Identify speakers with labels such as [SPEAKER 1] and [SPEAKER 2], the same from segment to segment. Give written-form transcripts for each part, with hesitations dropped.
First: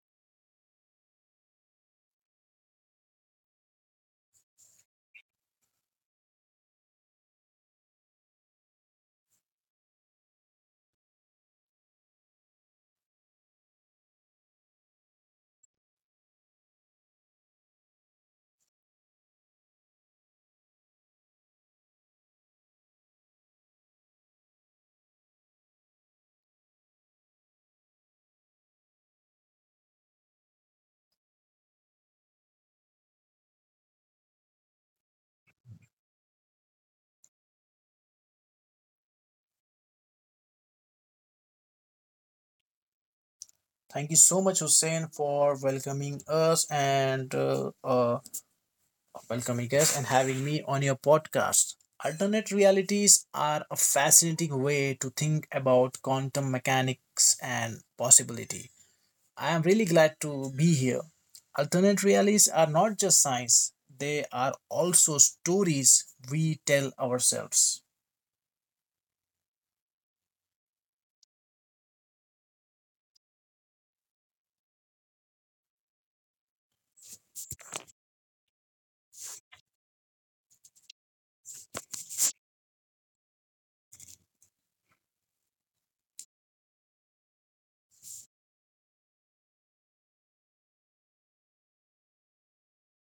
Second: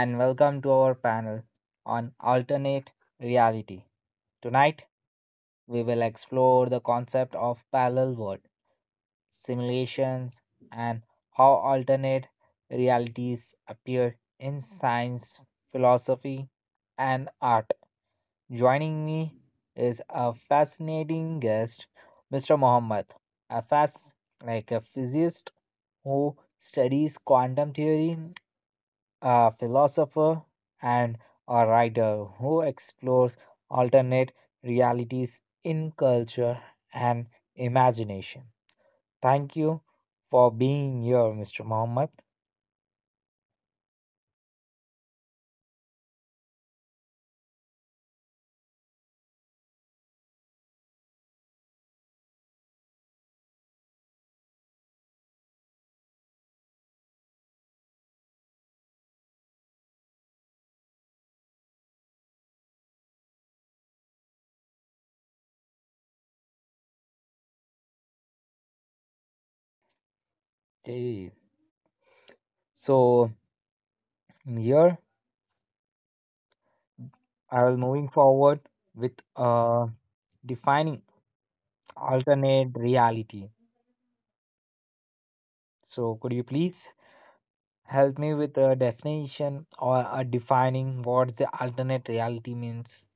[SPEAKER 1] and welcome to our panel on alternate reality. Tonight, we will explore the concept of parallel world simulations and how alternate realities appear in science, philosophy, and art. Joining me is a fascinating guest, Mr. Mohammed, a fast like a physicist who studies quantum theory, a philosopher, and a writer who explores alternate realities in culture and imagination. Thank you for being here, Mr. Muhammad.
[SPEAKER 2] Thank you so much, Hussein, for welcoming us and having me on your podcast. Alternate realities are a fascinating way to think about quantum mechanics and possibility. I am really glad to be here. Alternate realities are not just science, they are also stories we tell ourselves.
[SPEAKER 1] Okay. So here I will moving forward with defining alternate reality. So could you please help me with a definition or a defining what the alternate reality means?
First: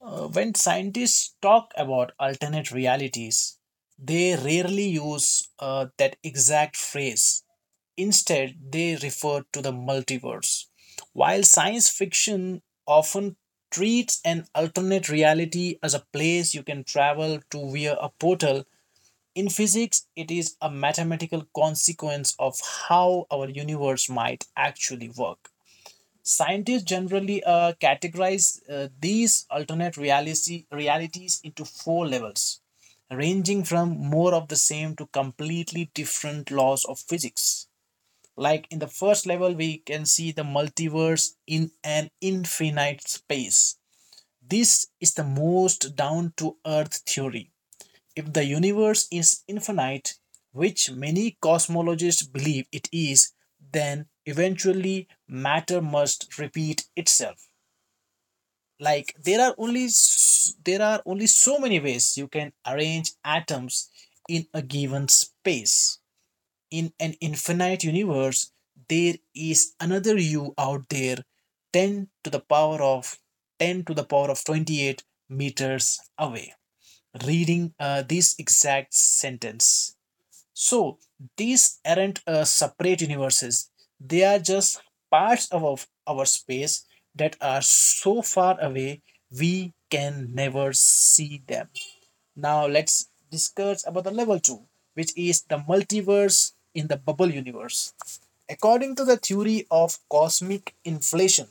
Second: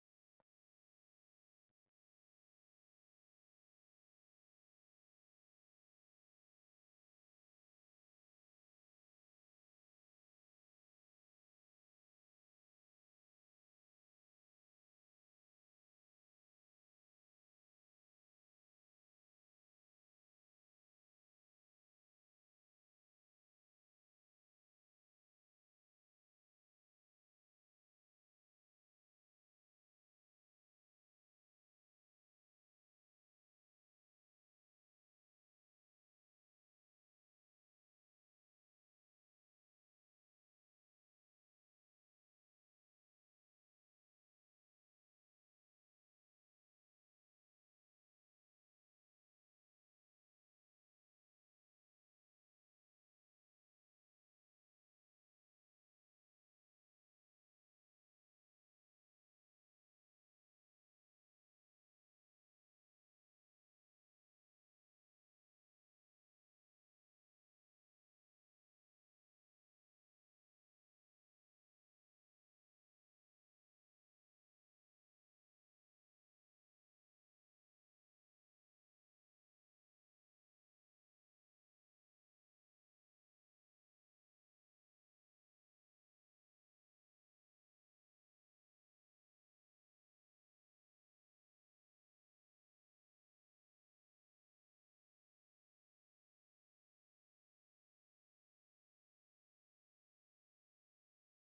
[SPEAKER 2] When scientists talk about alternate realities, they rarely use that exact phrase. Instead, they refer to the multiverse. While science fiction often treats an alternate reality as a place you can travel to via a portal, in physics, it is a mathematical consequence of how our universe might actually work. Scientists generally categorize these realities into 4 levels, ranging from more of the same to completely different laws of physics. Like in the first level, we can see the multiverse in an infinite space. This is the most down to earth theory if the universe is infinite, which many cosmologists believe it is, then eventually matter must repeat itself. Like there are only so many ways you can arrange atoms in a given space. In an infinite universe, there is another you out there 10 to the power of 10 to the power of 28 meters away reading this exact sentence. So these aren't separate universes, they are just parts of our space that are so far away we can never see them. Now let's discuss about the level 2, which is the multiverse in the bubble universe. According to the theory of cosmic inflation,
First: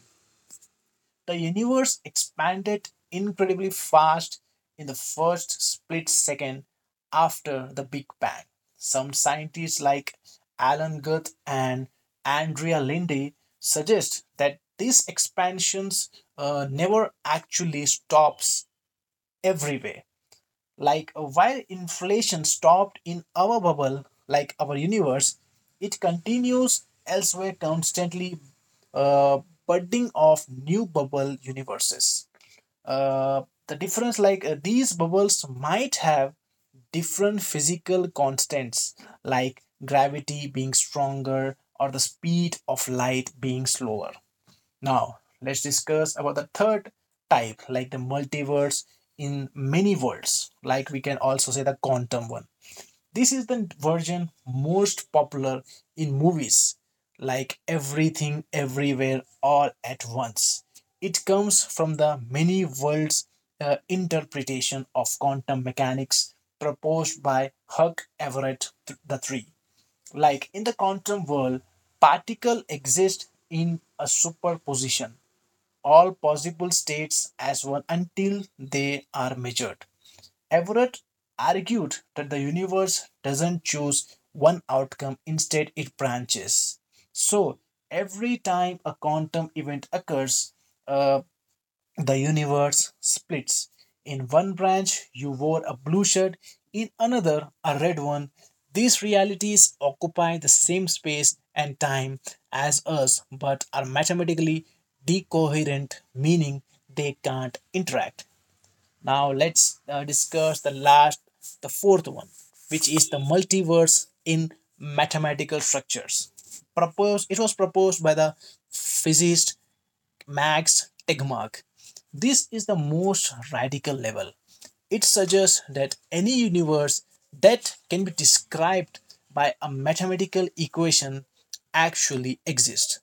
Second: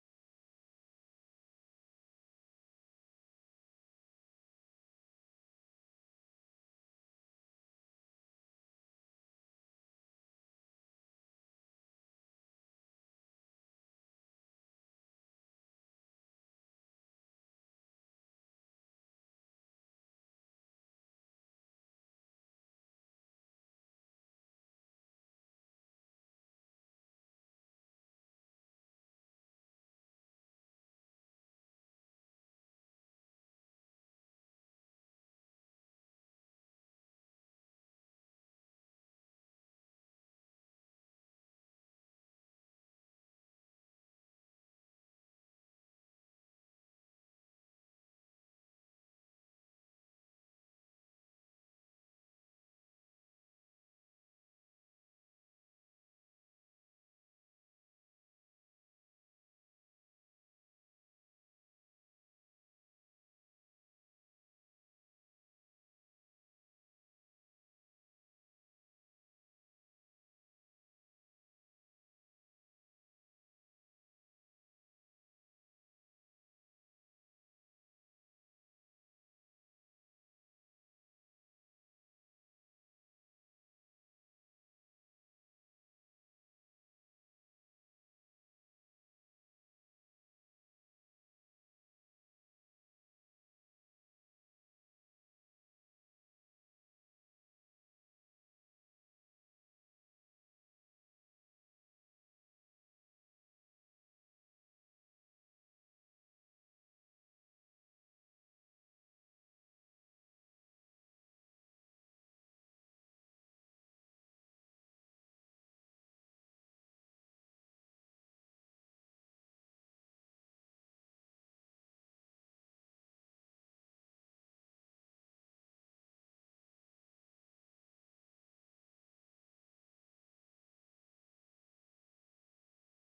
[SPEAKER 2] the universe expanded incredibly fast in the first split second after the Big Bang. Some scientists like Alan Guth and Andrea Lindy suggest that these expansions never actually stops everywhere like while inflation stopped in our bubble like our universe, it continues elsewhere constantly, uh, budding of new bubble universes. Uh, the difference, like these bubbles might have different physical constants like gravity being stronger or the speed of light being slower. Now, let's discuss about the third type, like the multiverse in many worlds, like we can also say the quantum one. This is the version most popular in movies, like everything, everywhere, all at once. It comes from the many worlds interpretation of quantum mechanics proposed by Hugh Everett the Three. Like in the quantum world, particle exist in a superposition, all possible states as one until they are measured. Everett argued that the universe doesn't choose one outcome, instead, it branches. So, every time a quantum event occurs, uh, the universe splits. In one branch, you wore a blue shirt, in another, a red one. These realities occupy the same space and time as us but are mathematically decoherent, meaning they can't interact. Now, let's discuss the last, the fourth one, which is the multiverse in mathematical structures proposed it was proposed by the physicist Max Tegmark. This is the most radical level. It suggests that any universe that can be described by a mathematical equation actually exists.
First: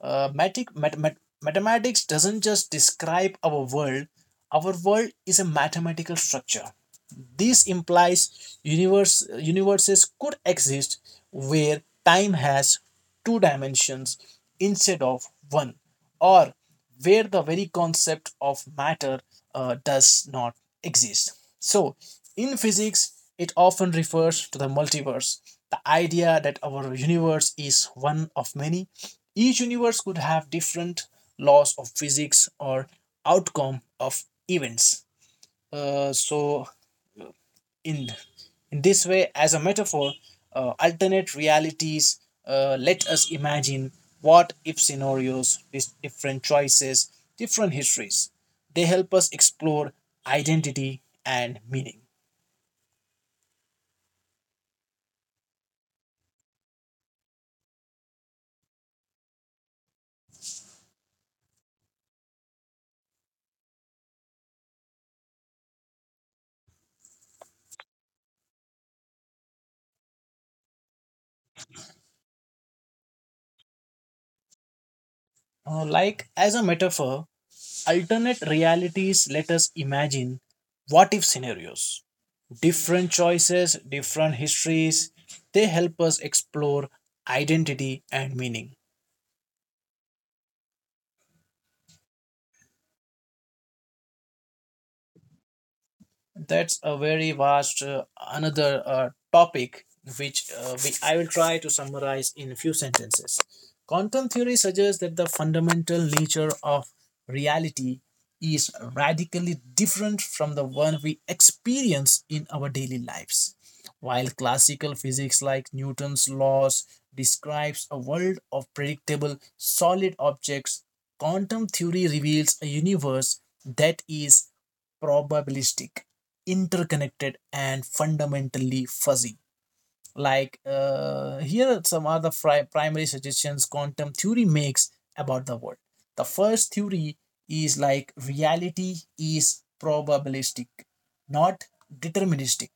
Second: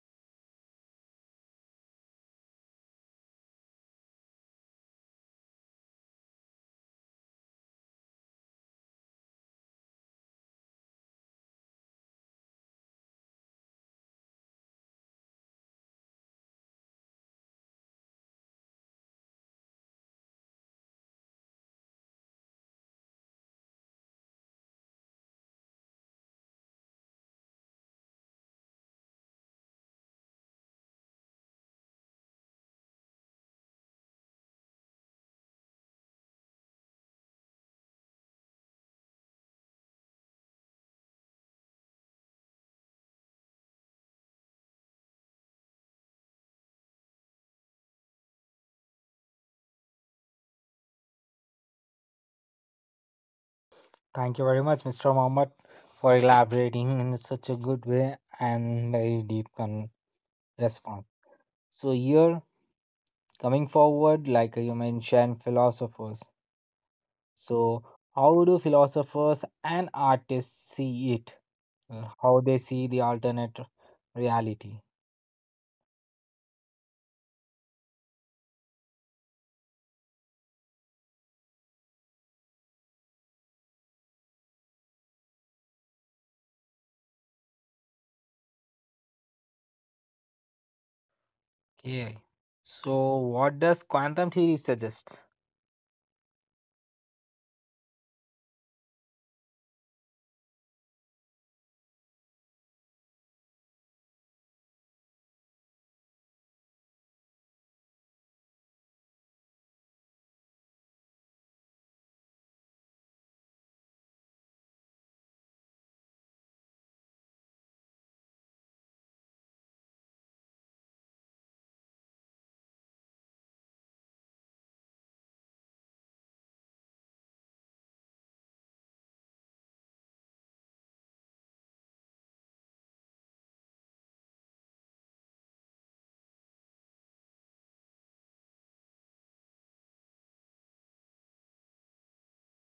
[SPEAKER 2] Matic- mat- mat- mathematics doesn't just describe our world is a mathematical structure. This implies universes could exist where time has 2 dimensions instead of one, or where the very concept of matter does not exist. So, in physics, it often refers to the multiverse, the idea that our universe is one of many. Each universe could have different laws of physics or outcome of events. Uh, so, in, in this way, as a metaphor, alternate realities let us imagine what if scenarios, different choices, different histories. They help us explore identity and meaning.
[SPEAKER 1] Thank you very much, Mr. Mohammed, for elaborating in such a good way and very deep response. So here, coming forward, like you mentioned, philosophers. So how do philosophers and artists see it? How they see the alternate reality?
[SPEAKER 2] Uh, like as a metaphor, alternate realities let us imagine what if scenarios, different choices, different histories. They help us explore identity and meaning.
[SPEAKER 1] Okay. So what does quantum theory suggest?
[SPEAKER 2] That's a very vast another topic which I will try to summarize in a few sentences. Quantum theory suggests that the fundamental nature of reality is radically different from the one we experience in our daily lives. While classical physics like Newton's laws describes a world of predictable solid objects, quantum theory reveals a universe that is probabilistic, interconnected, and fundamentally fuzzy. Like here are some other primary suggestions quantum theory makes about the world. The first theory is like reality is probabilistic, not deterministic.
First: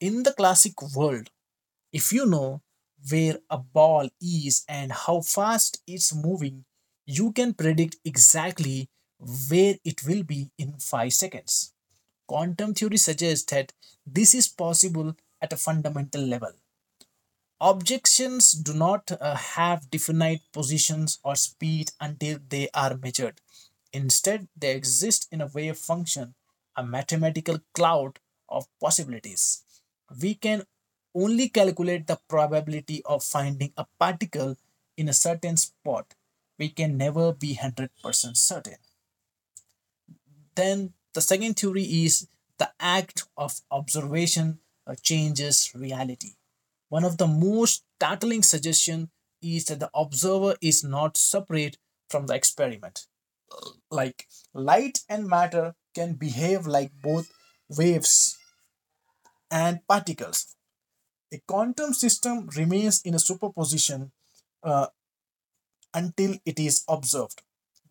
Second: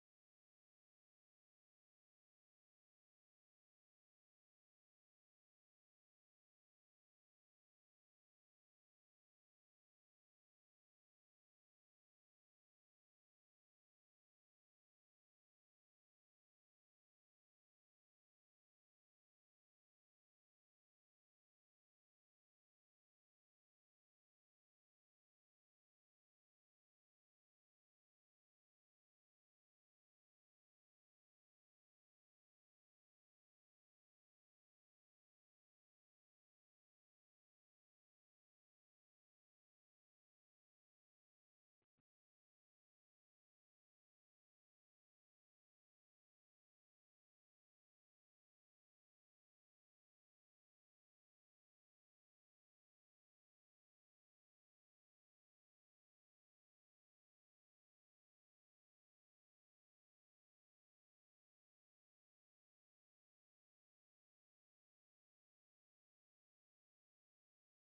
[SPEAKER 2] In the classic world, if you know where a ball is and how fast it's moving, you can predict exactly where it will be in 5 seconds. Quantum theory suggests that this is possible at a fundamental level. Objections do not have definite positions or speed until they are measured. Instead, they exist in a wave function, a mathematical cloud of possibilities. We can only calculate the probability of finding a particle in a certain spot. We can never be 100% certain. Then the second theory is the act of observation changes reality. One of the most startling suggestions is that the observer is not separate from the experiment. Like light and matter can behave like both waves and particles. A quantum system remains in a superposition uh, until it is observed.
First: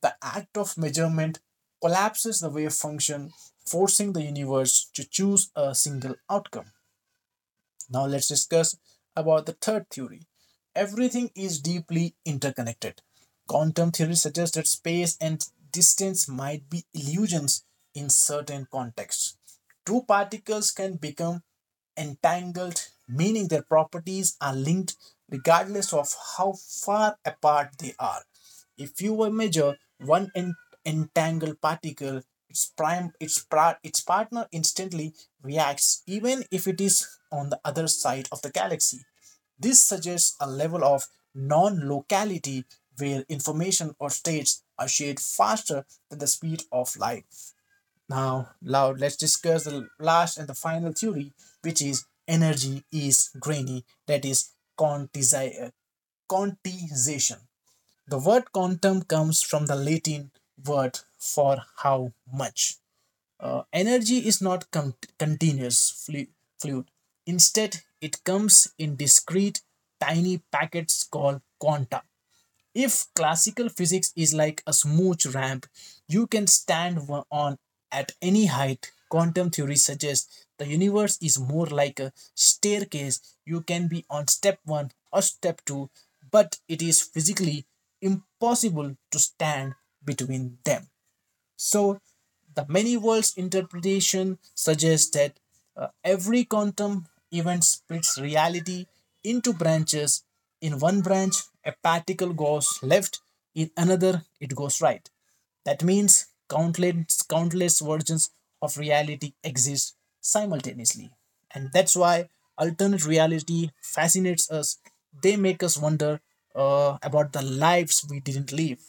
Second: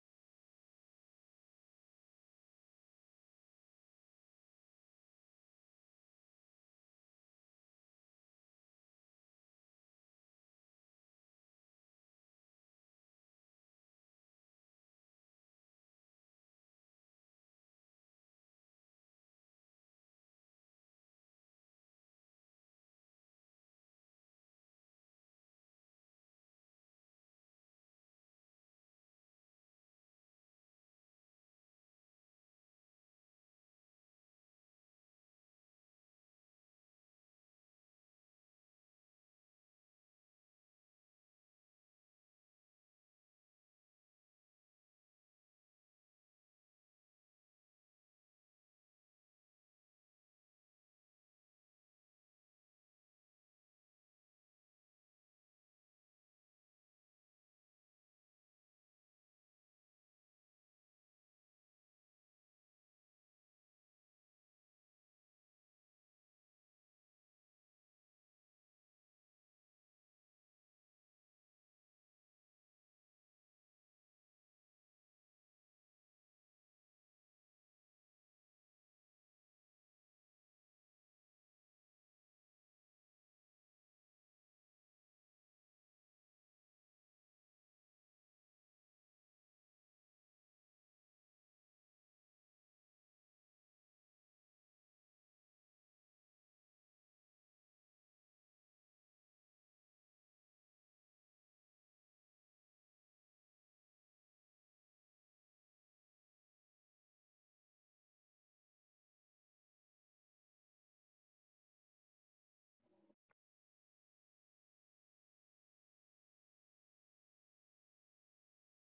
[SPEAKER 2] The act of measurement collapses the wave function, forcing the universe to choose a single outcome. Now let's discuss about the third theory. Everything is deeply interconnected. Quantum theory suggests that space and distance might be illusions in certain contexts. Two particles can become entangled, meaning their properties are linked regardless of how far apart they are. If you will measure one entangled particle, its prime its pra- its partner instantly reacts even if it is on the other side of the galaxy. This suggests a level of non locality where information or states are shared faster than the speed of light. Now let's discuss the last and the final theory, which is energy is grainy, that is quantizi- uh, quantization. The word quantum comes from the Latin word for how much. Energy is not continuous fluid. Instead, it comes in discrete, tiny packets called quanta. If classical physics is like a smooth ramp you can stand on at any height, quantum theory suggests the universe is more like a staircase. You can be on step one or step two, but it is physically impossible to stand between them. So, the many worlds interpretation suggests that every quantum event splits reality into branches. In one branch, a particle goes left, in another, it goes right. That means countless versions of reality exist simultaneously. And that's why alternate reality fascinates us. They make us wonder about the lives we didn't live.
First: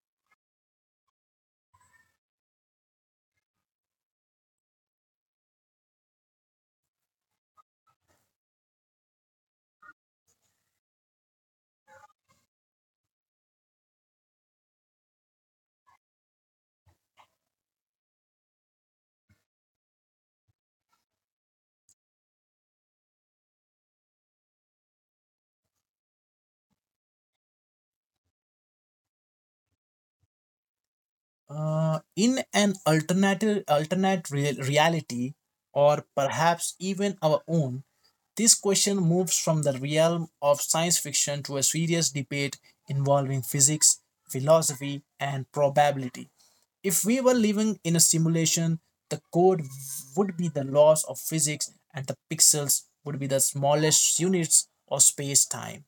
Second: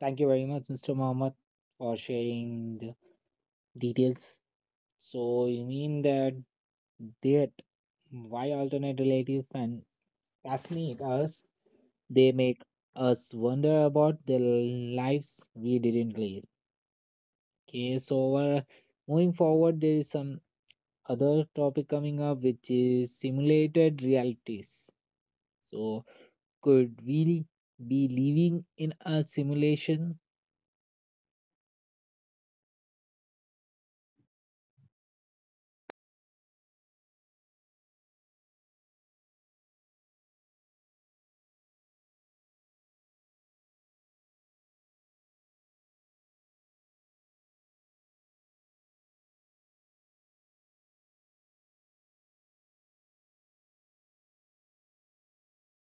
[SPEAKER 1] Thank you very much, Mr. Mohammed, for sharing the details. So you mean that that why alternate relative fan fascinate us? They make us wonder about the lives we didn't live. Okay, so moving forward, there is some other topic coming up, which is simulated realities. So, could we be living in a simulation?
[SPEAKER 2] In an alternative alternate reality, or perhaps even our own, this question moves from the realm of science fiction to a serious debate involving physics, philosophy, and probability. If we were living in a simulation, the code would be the laws of physics and the pixels would be the smallest units of space time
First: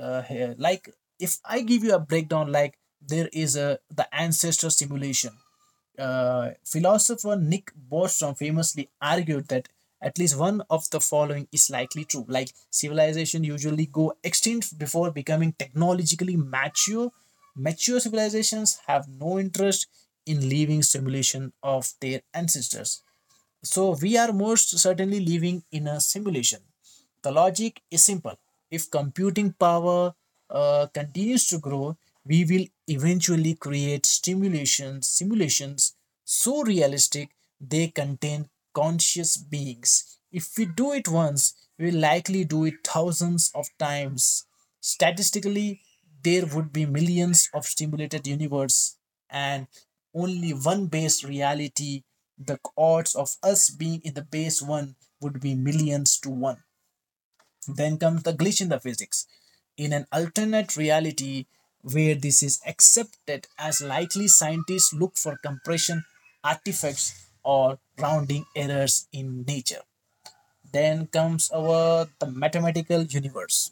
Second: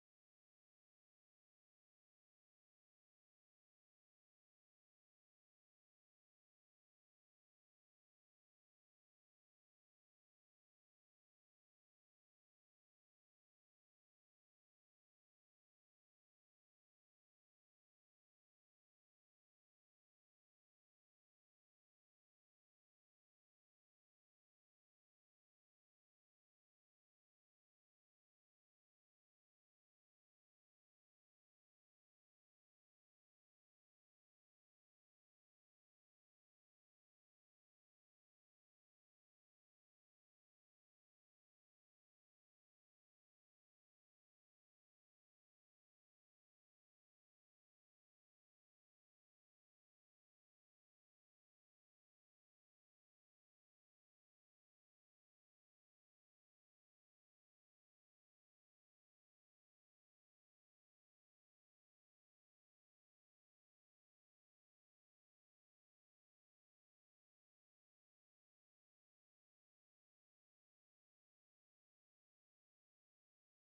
[SPEAKER 2] here. Like if I give you a breakdown, like there is a the ancestor simulation. Philosopher Nick Bostrom famously argued that at least one of the following is likely true: like civilization usually go extinct before becoming technologically mature, mature civilizations have no interest in living simulation of their ancestors, so we are most certainly living in a simulation. The logic is simple. If computing power continues to grow, we will eventually create simulations so realistic they contain conscious beings. If we do it once, we will likely do it thousands of times. Statistically, there would be millions of stimulated universe and only one base reality. The odds of us being in the base one would be millions to 1. Then comes the glitch in the physics. In an alternate reality where this is accepted as likely, scientists look for compression artifacts or rounding errors in nature. Then comes our the mathematical universe.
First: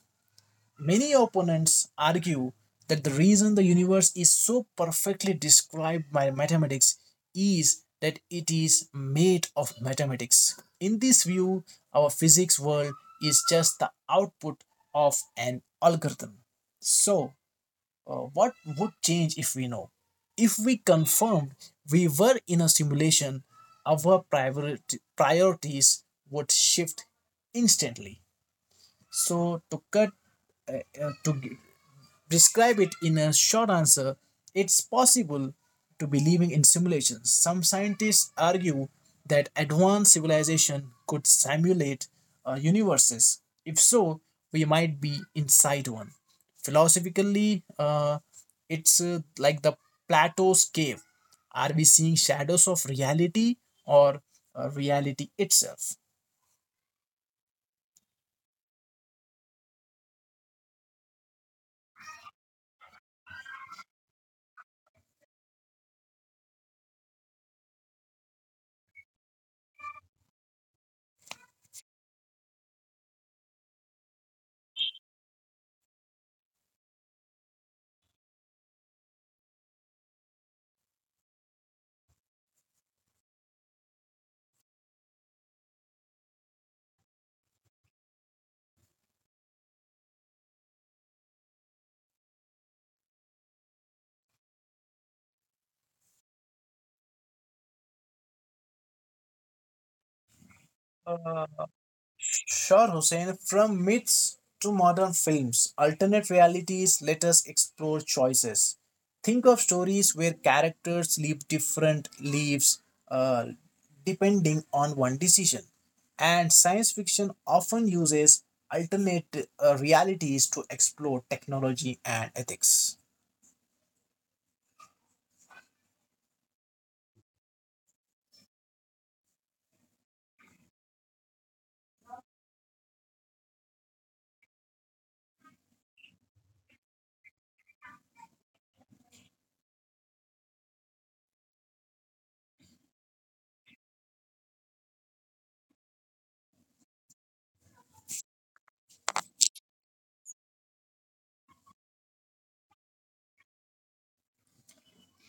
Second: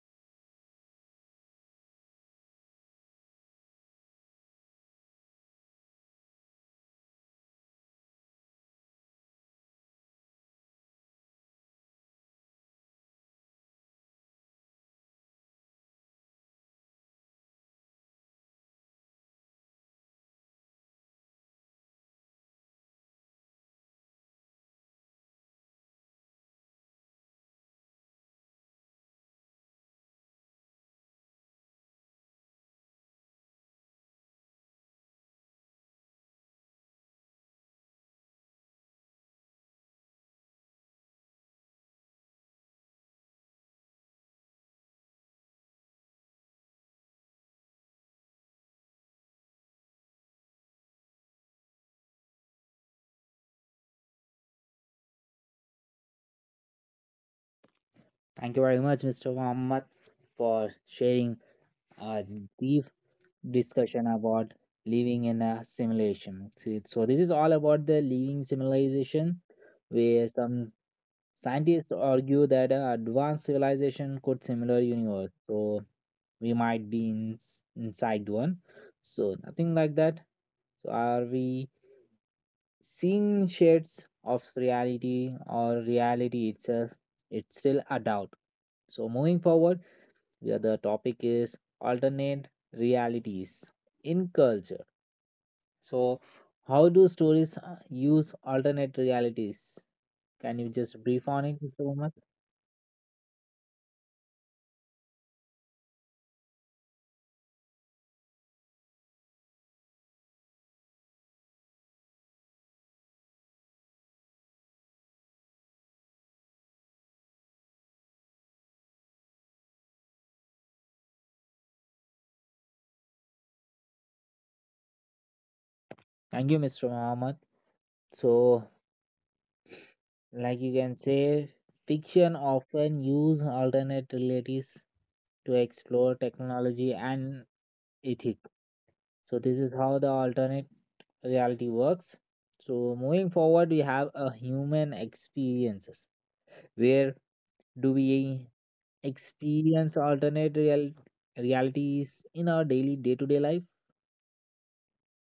[SPEAKER 2] Many opponents argue that the reason the universe is so perfectly described by mathematics is that it is made of mathematics. In this view, our physics world is just the output of an algorithm. So, what would change if we know? If we confirmed we were in a simulation, priorities would shift instantly. So, uh, to describe it in a short answer, it's possible to believing in simulations. Some scientists argue that advanced civilization could simulate universes. If so, we might be inside one. Philosophically, it's like the Plato's cave. Are we seeing shadows of reality or reality itself?
[SPEAKER 1] Thank you very much, Mr. Muhammad, for sharing a deep discussion about living in a simulation. See. So this is all about the living simulation, where some scientists argue that a advanced civilization could similar universe. So we might be inside one. So nothing like that. So are we seeing shades of reality or reality itself? It's still a doubt. So moving forward where the topic is alternate realities in culture. So, how do stories use alternate realities? Can you just brief on it, Mr. Muhammad?
[SPEAKER 2] Sure, Hussein. From myths to modern films, alternate realities let us explore choices. Think of stories where characters live different lives uh, depending on one decision. And science fiction often uses alternate realities to explore technology and ethics.
[SPEAKER 1] Thank you, Mr. Muhammad. So, like you can say, fiction often use alternate realities to explore technology and ethic. So, this is how the alternate reality works. So, moving forward, we have a human experiences where do we experience realities in our daily day to day life?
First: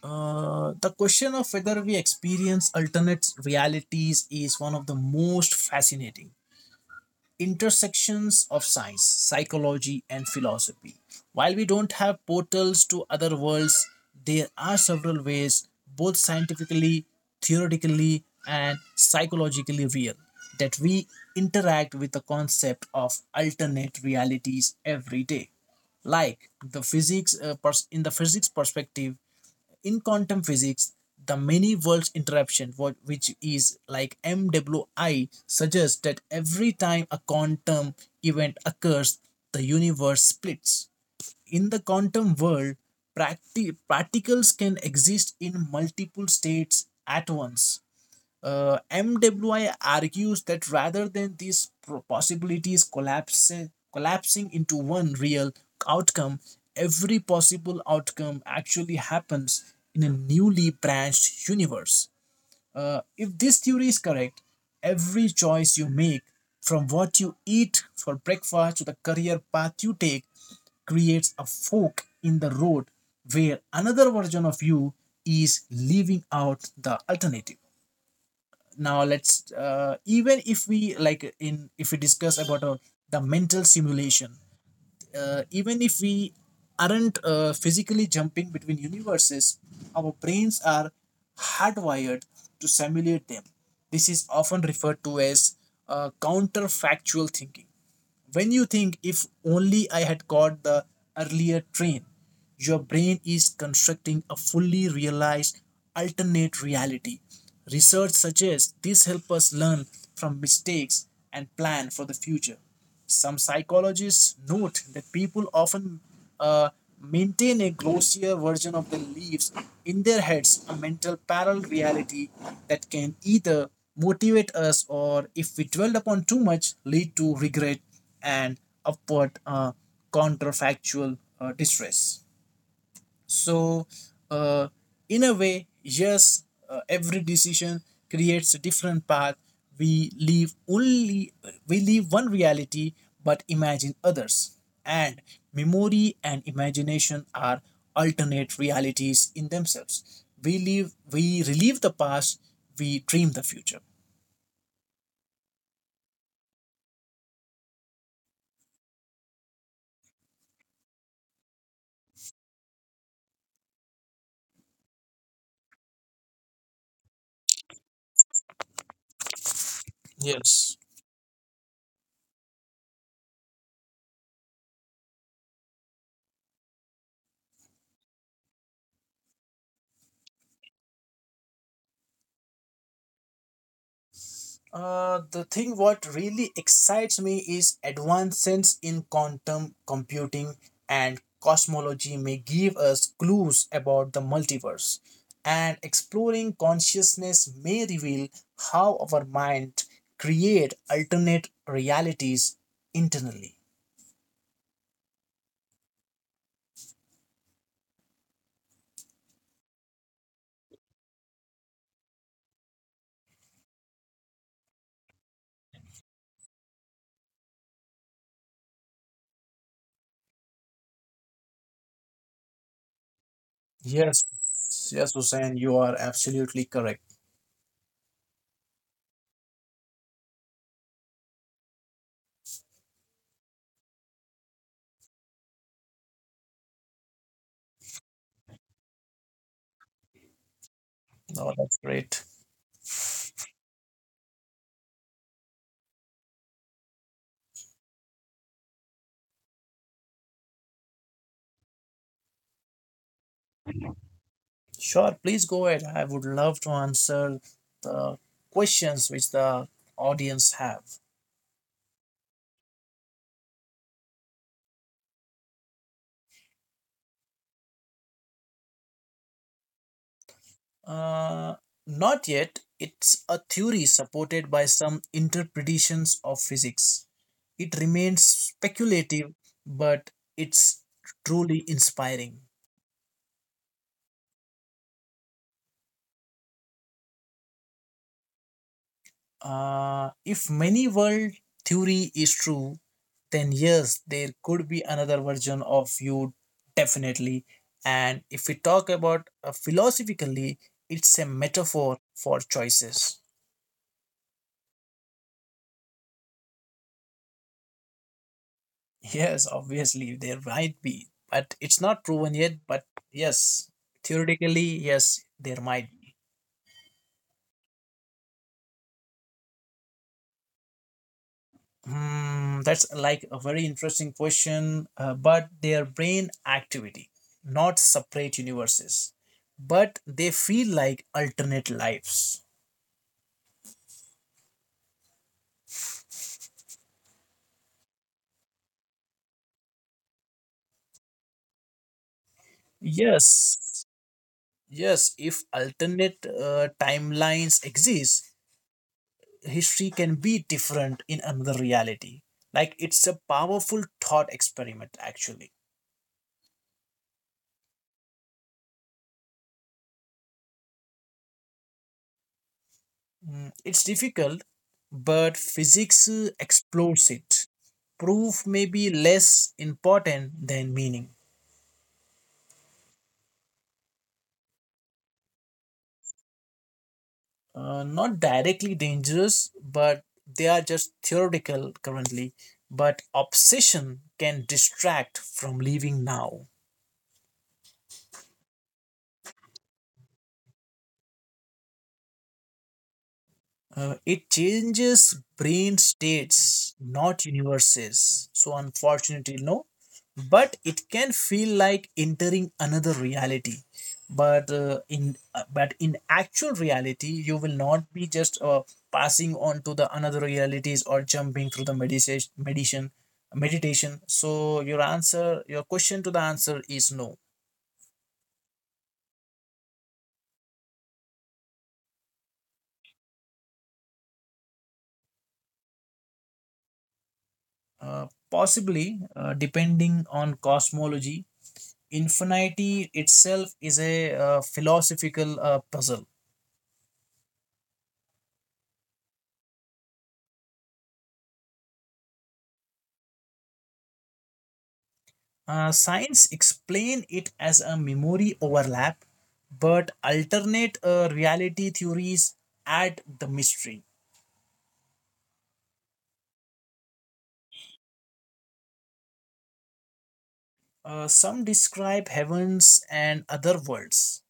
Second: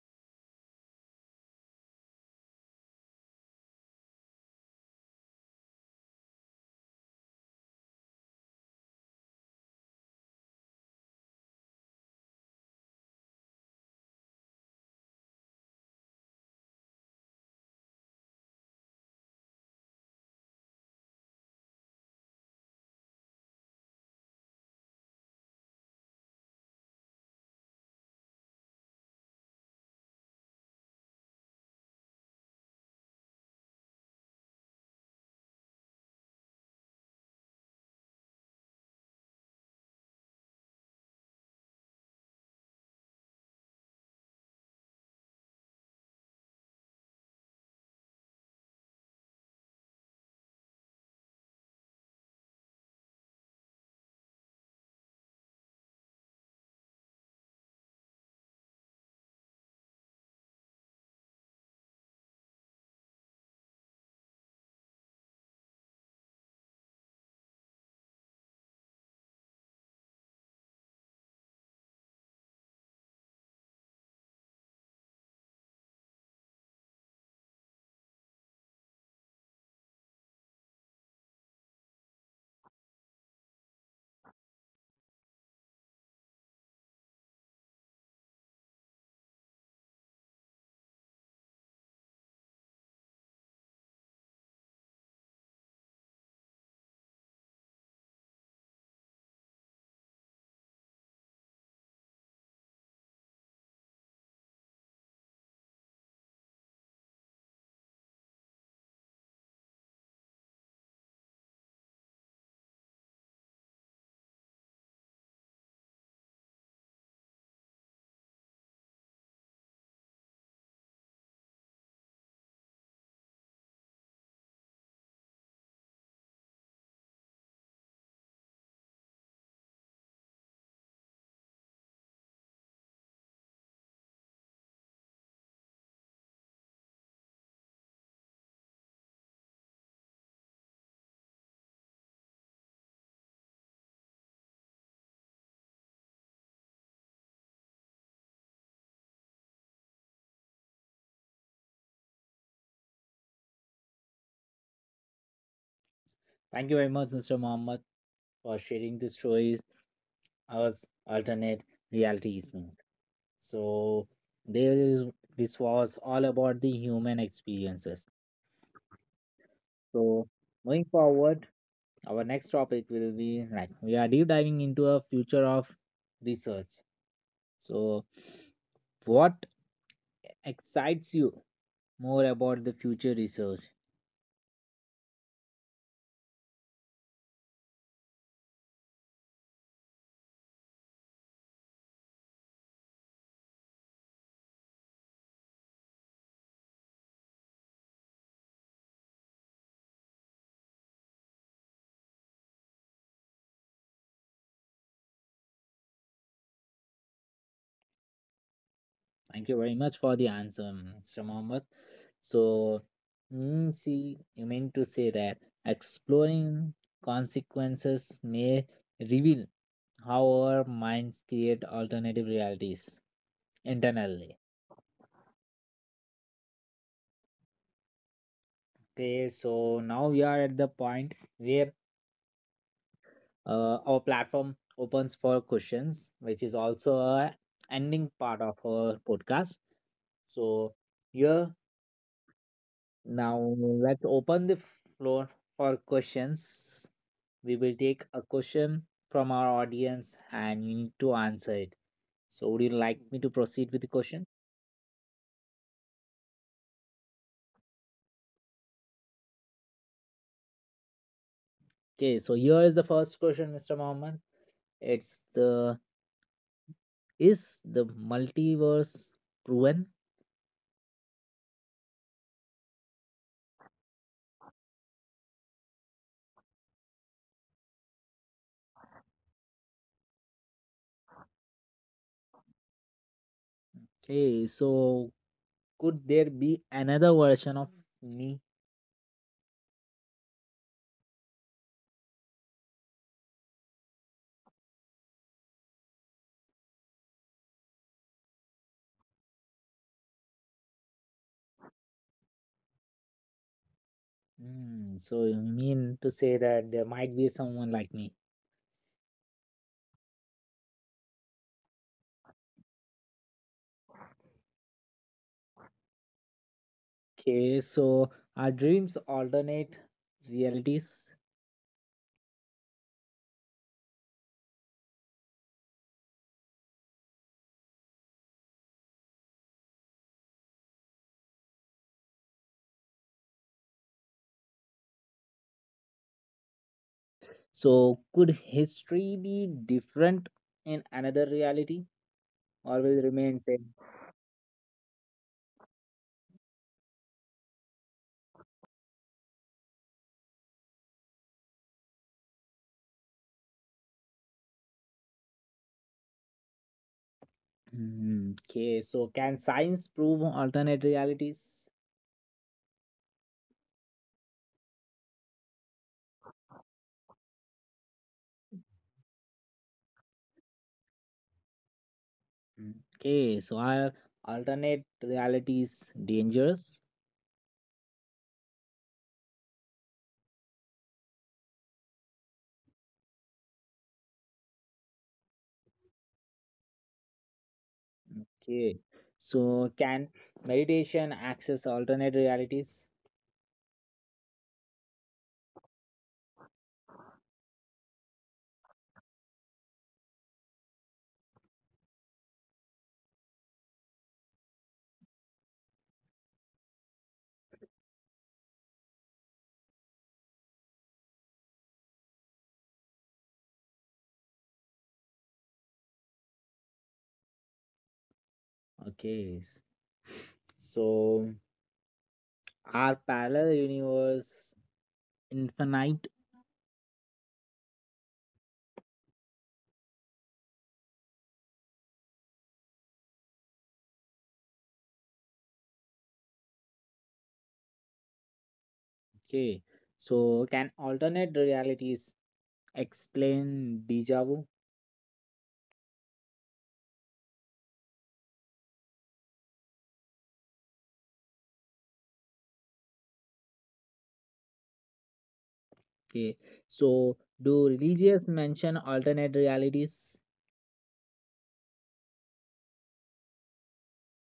[SPEAKER 2] The question of whether we experience alternate realities is one of the most fascinating intersections of science, psychology, and philosophy. While we don't have portals to other worlds, there are several ways, both scientifically, theoretically, and psychologically real, that we interact with the concept of alternate realities every day, like the physics in the physics perspective. In quantum physics, the many worlds interruption, which is like MWI, suggests that every time a quantum event occurs, the universe splits. In the quantum world, particles can exist in multiple states at once. MWI argues that rather than these possibilities collapsing into one real outcome, every possible outcome actually happens in a newly branched universe. If this theory is correct, every choice you make, from what you eat for breakfast to the career path you take, creates a fork in the road where another version of you is leaving out the alternative. Now let's even if we like in if we discuss about the mental simulation, even if we aren't physically jumping between universes, our brains are hardwired to simulate them. This is often referred to as counterfactual thinking. When you think, if only I had caught the earlier train, your brain is constructing a fully realized alternate reality. Research suggests this helps us learn from mistakes and plan for the future. Some psychologists note that people often uh, maintain a glossier version of the leaves in their heads, a mental parallel reality that can either motivate us or, if we dwell upon too much, lead to regret and upward counterfactual distress. So, uh, in a way, yes, every decision creates a different path. We live only we live one reality, but imagine others. And memory and imagination are alternate realities in themselves. We live, we relive the past, we dream the future.
[SPEAKER 1] Thank you very much, Mr. Mohammed, for sharing this choice as alternate realities mean. So there is this was all about the human experiences. So
[SPEAKER 2] Yes.
[SPEAKER 1] moving forward, our next topic will be like we are deep diving into a future of research. So what excites you more about the future research?
[SPEAKER 2] The thing what really excites me is advancements in quantum computing and cosmology may give us clues about the multiverse, and exploring consciousness may reveal how our mind create alternate realities internally.
[SPEAKER 1] Thank you very much for the answer, Mr. Mohammed. So, see, you mean to say that exploring consequences may reveal how our minds create alternative realities
[SPEAKER 2] Yes,
[SPEAKER 1] internally.
[SPEAKER 2] yes, Hussein, you are absolutely correct.
[SPEAKER 1] Okay, so now we are at the point where our platform opens for questions, which is also a ending part of our podcast. So, here
[SPEAKER 2] Oh, that's great.
[SPEAKER 1] now let's open the floor for questions. We will take a question from our audience and you need to answer it. So would you like me to proceed with the question?
[SPEAKER 2] Sure, please go ahead, I would love to answer the questions which the audience have.
[SPEAKER 1] Okay, so here is the first question, Mr. Mohammed. It's the Is the multiverse proven?
[SPEAKER 2] Uh, Not yet. It's a theory supported by some interpretations of physics. It remains speculative, but it's truly inspiring.
[SPEAKER 1] Okay, so could there be another version of me?
[SPEAKER 2] If many world theory is true, then yes, there could be another version of you, definitely. And if we talk about philosophically, it's a metaphor for choices.
[SPEAKER 1] Hmm, so you mean to say that there might be someone like me?
[SPEAKER 2] Yes, obviously there might be, but it's not proven yet. But yes, theoretically, yes, there might be.
[SPEAKER 1] Okay, so our dreams alternate realities.
[SPEAKER 2] Hmm, that's like a very interesting question. But their brain activity, not separate universes, but they feel like alternate lives.
[SPEAKER 1] So could history be different in another reality or will remain same?
[SPEAKER 2] Yes, yes. If alternate timelines exist, history can be different in another reality. Like it's a powerful thought experiment, actually.
[SPEAKER 1] Hmm. Okay, so can science prove alternate realities?
[SPEAKER 2] Mm, it's difficult, but physics explores it. Proof may be less important than meaning.
[SPEAKER 1] Hmm. Okay, so are alternate realities dangerous?
[SPEAKER 2] Not directly dangerous, but they are just theoretical currently. But obsession can distract from living now.
[SPEAKER 1] Okay, so can meditation access alternate realities?
[SPEAKER 2] It changes brain states, not universes. So, unfortunately, no. But it can feel like entering another reality. But in but in actual reality, you will not be just passing on to the another realities or jumping through the meditation. So your answer, your question to the answer is no.
[SPEAKER 1] Okay, so are parallel universe infinite?
[SPEAKER 2] Possibly, depending on cosmology. Infinity itself is a philosophical puzzle.
[SPEAKER 1] Okay, so can alternate realities explain deja vu?
[SPEAKER 2] Science explain it as a memory overlap, but alternate reality theories add the mystery.
[SPEAKER 1] Okay, so do religious mention alternate realities?
[SPEAKER 2] Some describe heavens and other worlds,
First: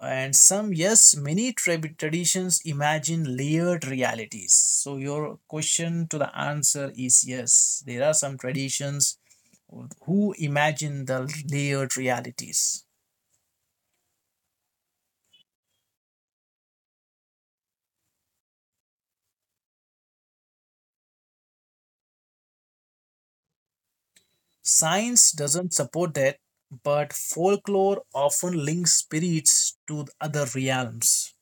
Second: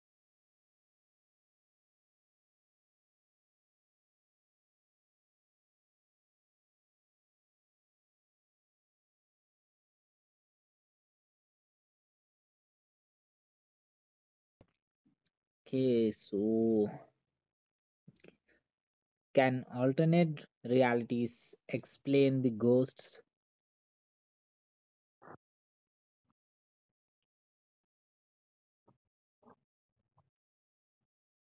[SPEAKER 2] and some, yes, many traditions imagine layered realities. So, your question to the answer is yes, there are some traditions who imagine the layered realities.
[SPEAKER 1] Okay, so can alternate realities explain the ghosts?
[SPEAKER 2] Science doesn't support that, but folklore often links spirits to other realms.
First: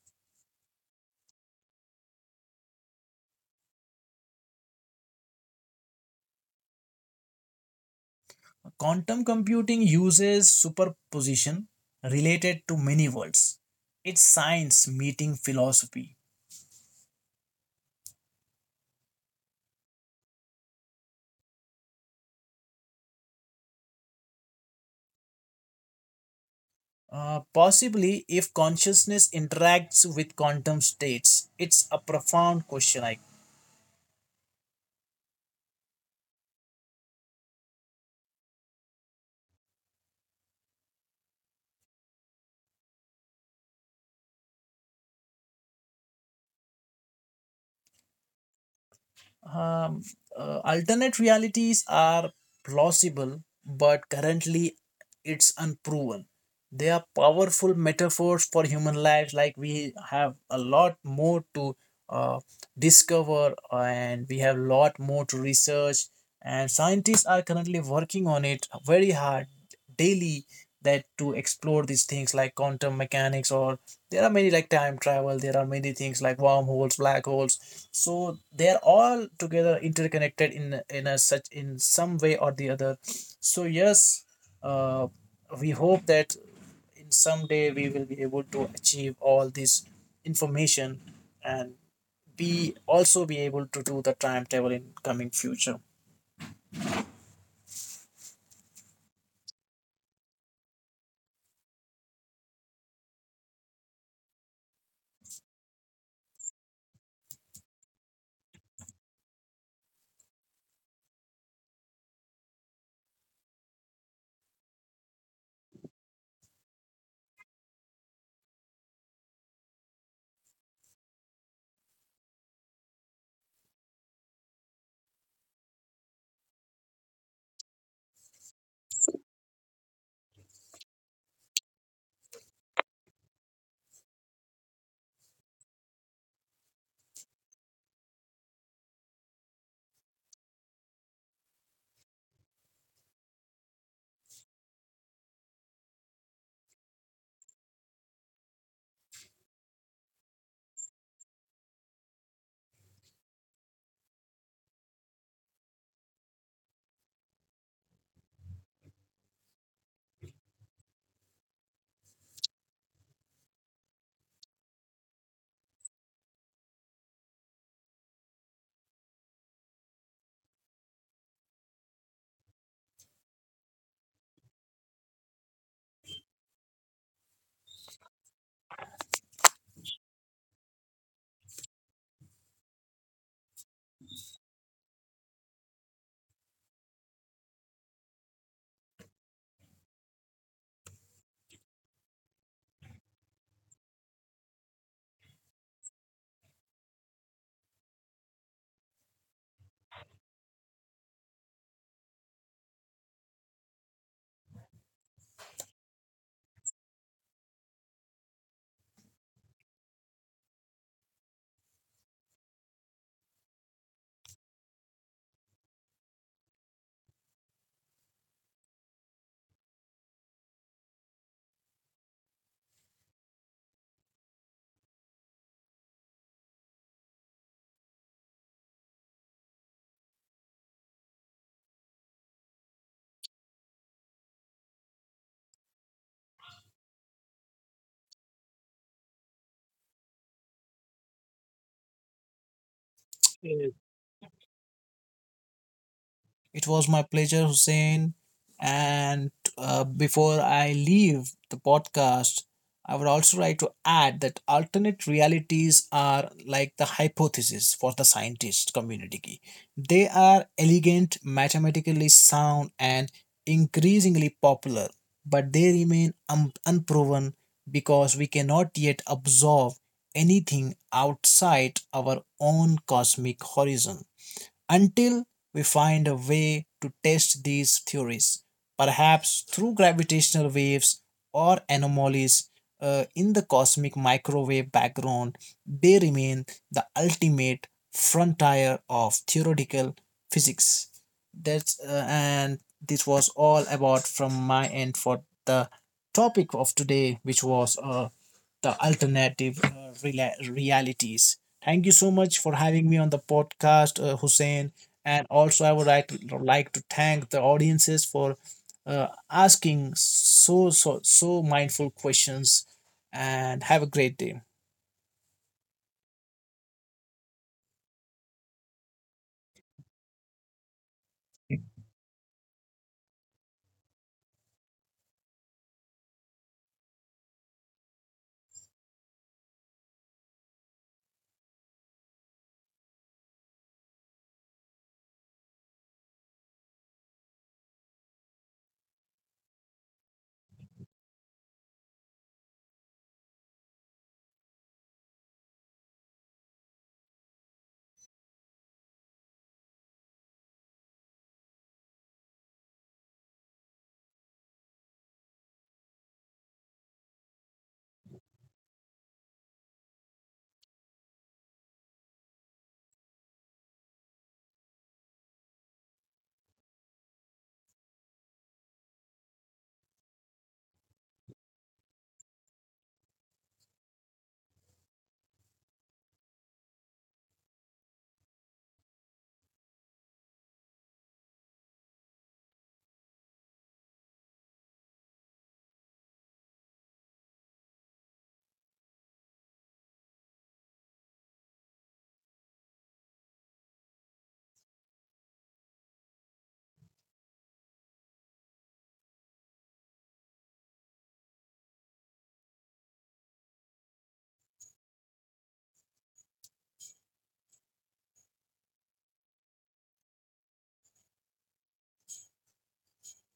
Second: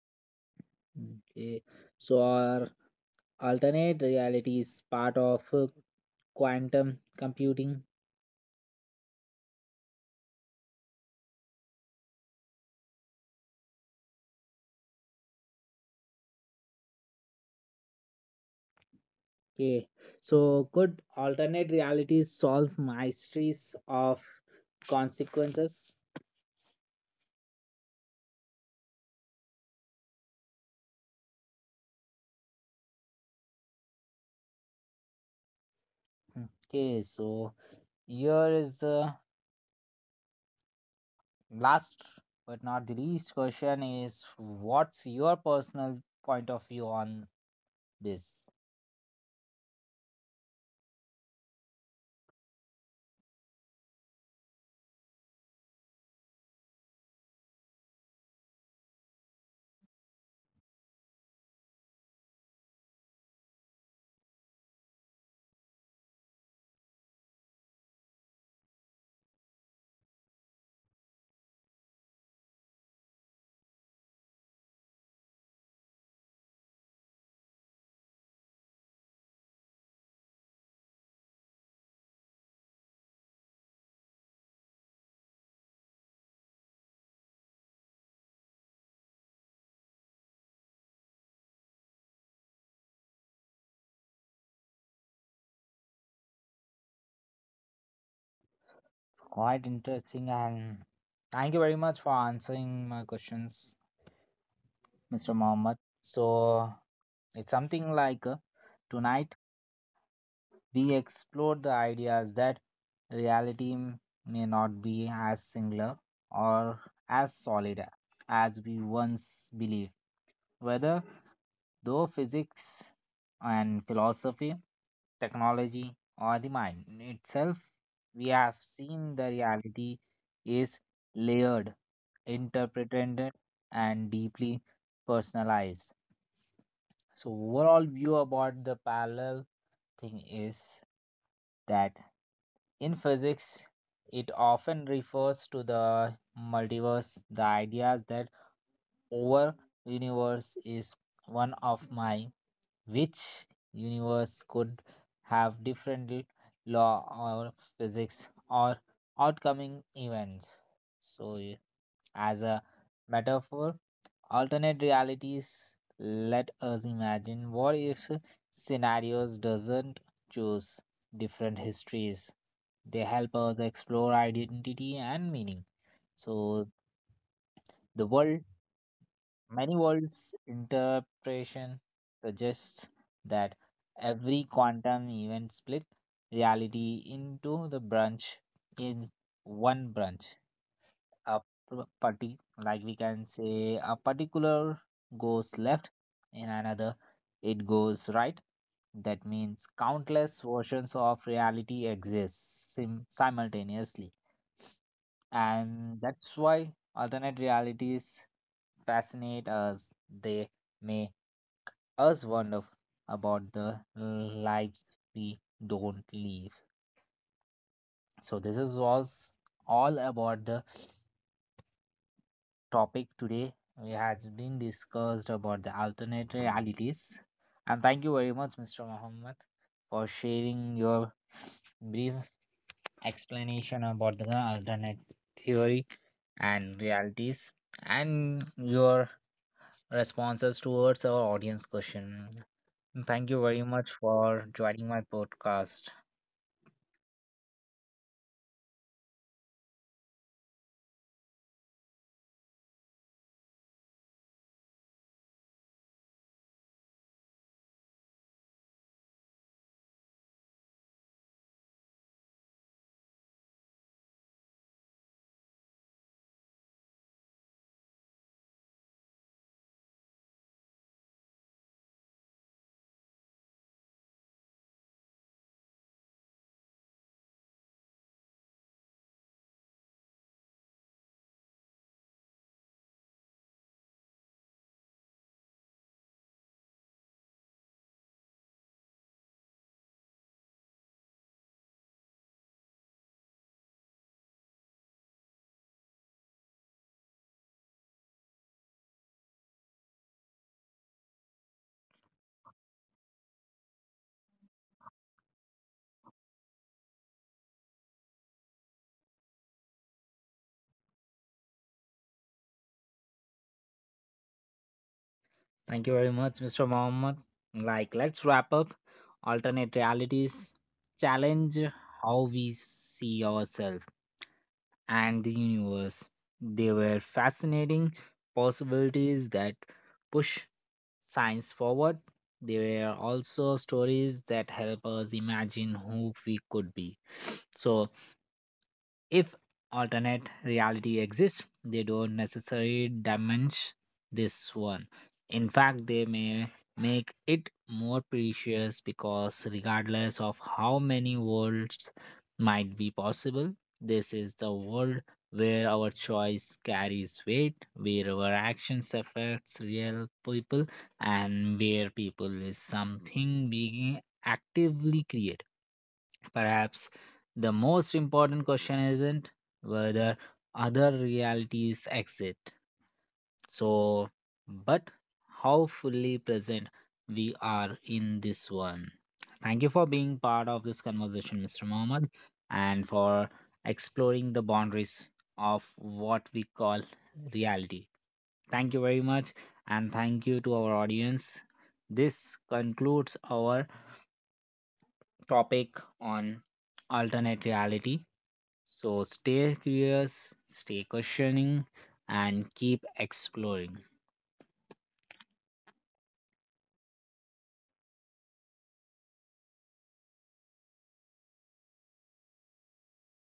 [SPEAKER 1] Okay, so are alternate realities part of quantum computing?
[SPEAKER 2] Quantum computing uses superposition related to many worlds. It's science meeting philosophy.
[SPEAKER 1] Okay, so could alternate realities solve mysteries of consequences?
[SPEAKER 2] Possibly, if consciousness interacts with quantum states, it's a profound question. I
[SPEAKER 1] Hmm. Okay, so here is the last but not the least question: is what's your personal point of view on this?
[SPEAKER 2] um, alternate realities are plausible, but currently it's unproven. They are powerful metaphors for human lives, like we have a lot more to uh, discover and we have a lot more to research. And scientists are currently working on it very hard daily, that to explore these things like quantum mechanics, or there are many like time travel, there are many things like wormholes, black holes, so they're all together interconnected in a such in some way or the other. So yes, uh, we hope that in some day we will be able to achieve all this information, and be also be able to do the time travel in coming future.
[SPEAKER 1] It's quite interesting, and thank you very much for answering my questions, Mr. Mohammed. So it's something like tonight we explored the ideas that reality m- may not be as singular or as solid as we once believed. Whether Though physics and philosophy, technology, or the mind itself, we have seen the reality is layered, interpreted, and deeply personalized. So, overall view about the parallel thing is that in physics, it often refers to the multiverse, the ideas that over universe is one of my which universe could have different law or physics or outcoming events, so y- as a metaphor alternate realities let us imagine what if scenarios doesn't choose different histories, they help us explore identity and meaning. So the world Many worlds interpretation suggests that every quantum event split reality into the branch. In one branch a p- party like we can say a particular goes left, and another it goes right. That means countless versions of reality exist simultaneously, and that's why alternate realities fascinate us. They make us wonder about the lives we don't live. So this is was all about the topic today. We has been discussed about the alternate realities. And thank you very much, Mr. Muhammad, for sharing your brief explanation about the alternate theory and realities and your responses towards our audience question. Thank you very much for joining my podcast.
[SPEAKER 2] It was my pleasure, Hussein. And before I leave the podcast, I would also like to add that alternate realities are like the hypothesis for the scientist community. Ki. They are elegant, mathematically sound, and increasingly popular, but they remain unproven because we cannot yet absorb anything outside our own cosmic horizon. Until we find a way to test these theories, perhaps through gravitational waves or anomalies in the cosmic microwave background, they remain the ultimate frontier of theoretical physics. That's and this was all about from my end for the topic of today, which was the alternative realities. Thank you so much for having me on the podcast, Hussein. And also, I would like like to thank the audiences for asking so mindful questions. And have a great day.
[SPEAKER 1] Thank you very much, Mr. Mohammed. Like, let's wrap up. Alternate realities challenge how we see ourselves and the universe. They were fascinating possibilities that push science forward. They were also stories that help us imagine who we could be. So, if alternate reality exists, they don't necessarily diminish this one. In fact, they may make it more precious because, regardless of how many worlds might be possible, this is the world where our choice carries weight, where our actions affects real people, and where people is something being actively created. Perhaps the most important question isn't whether other realities exist, so but how fully present we are in this one. Thank you for being part of this conversation, Mr. Mohammed, and for exploring the boundaries of what we call reality. Thank you very much, and thank you to our audience. This concludes our topic on alternate reality. So stay curious, stay questioning, and keep exploring.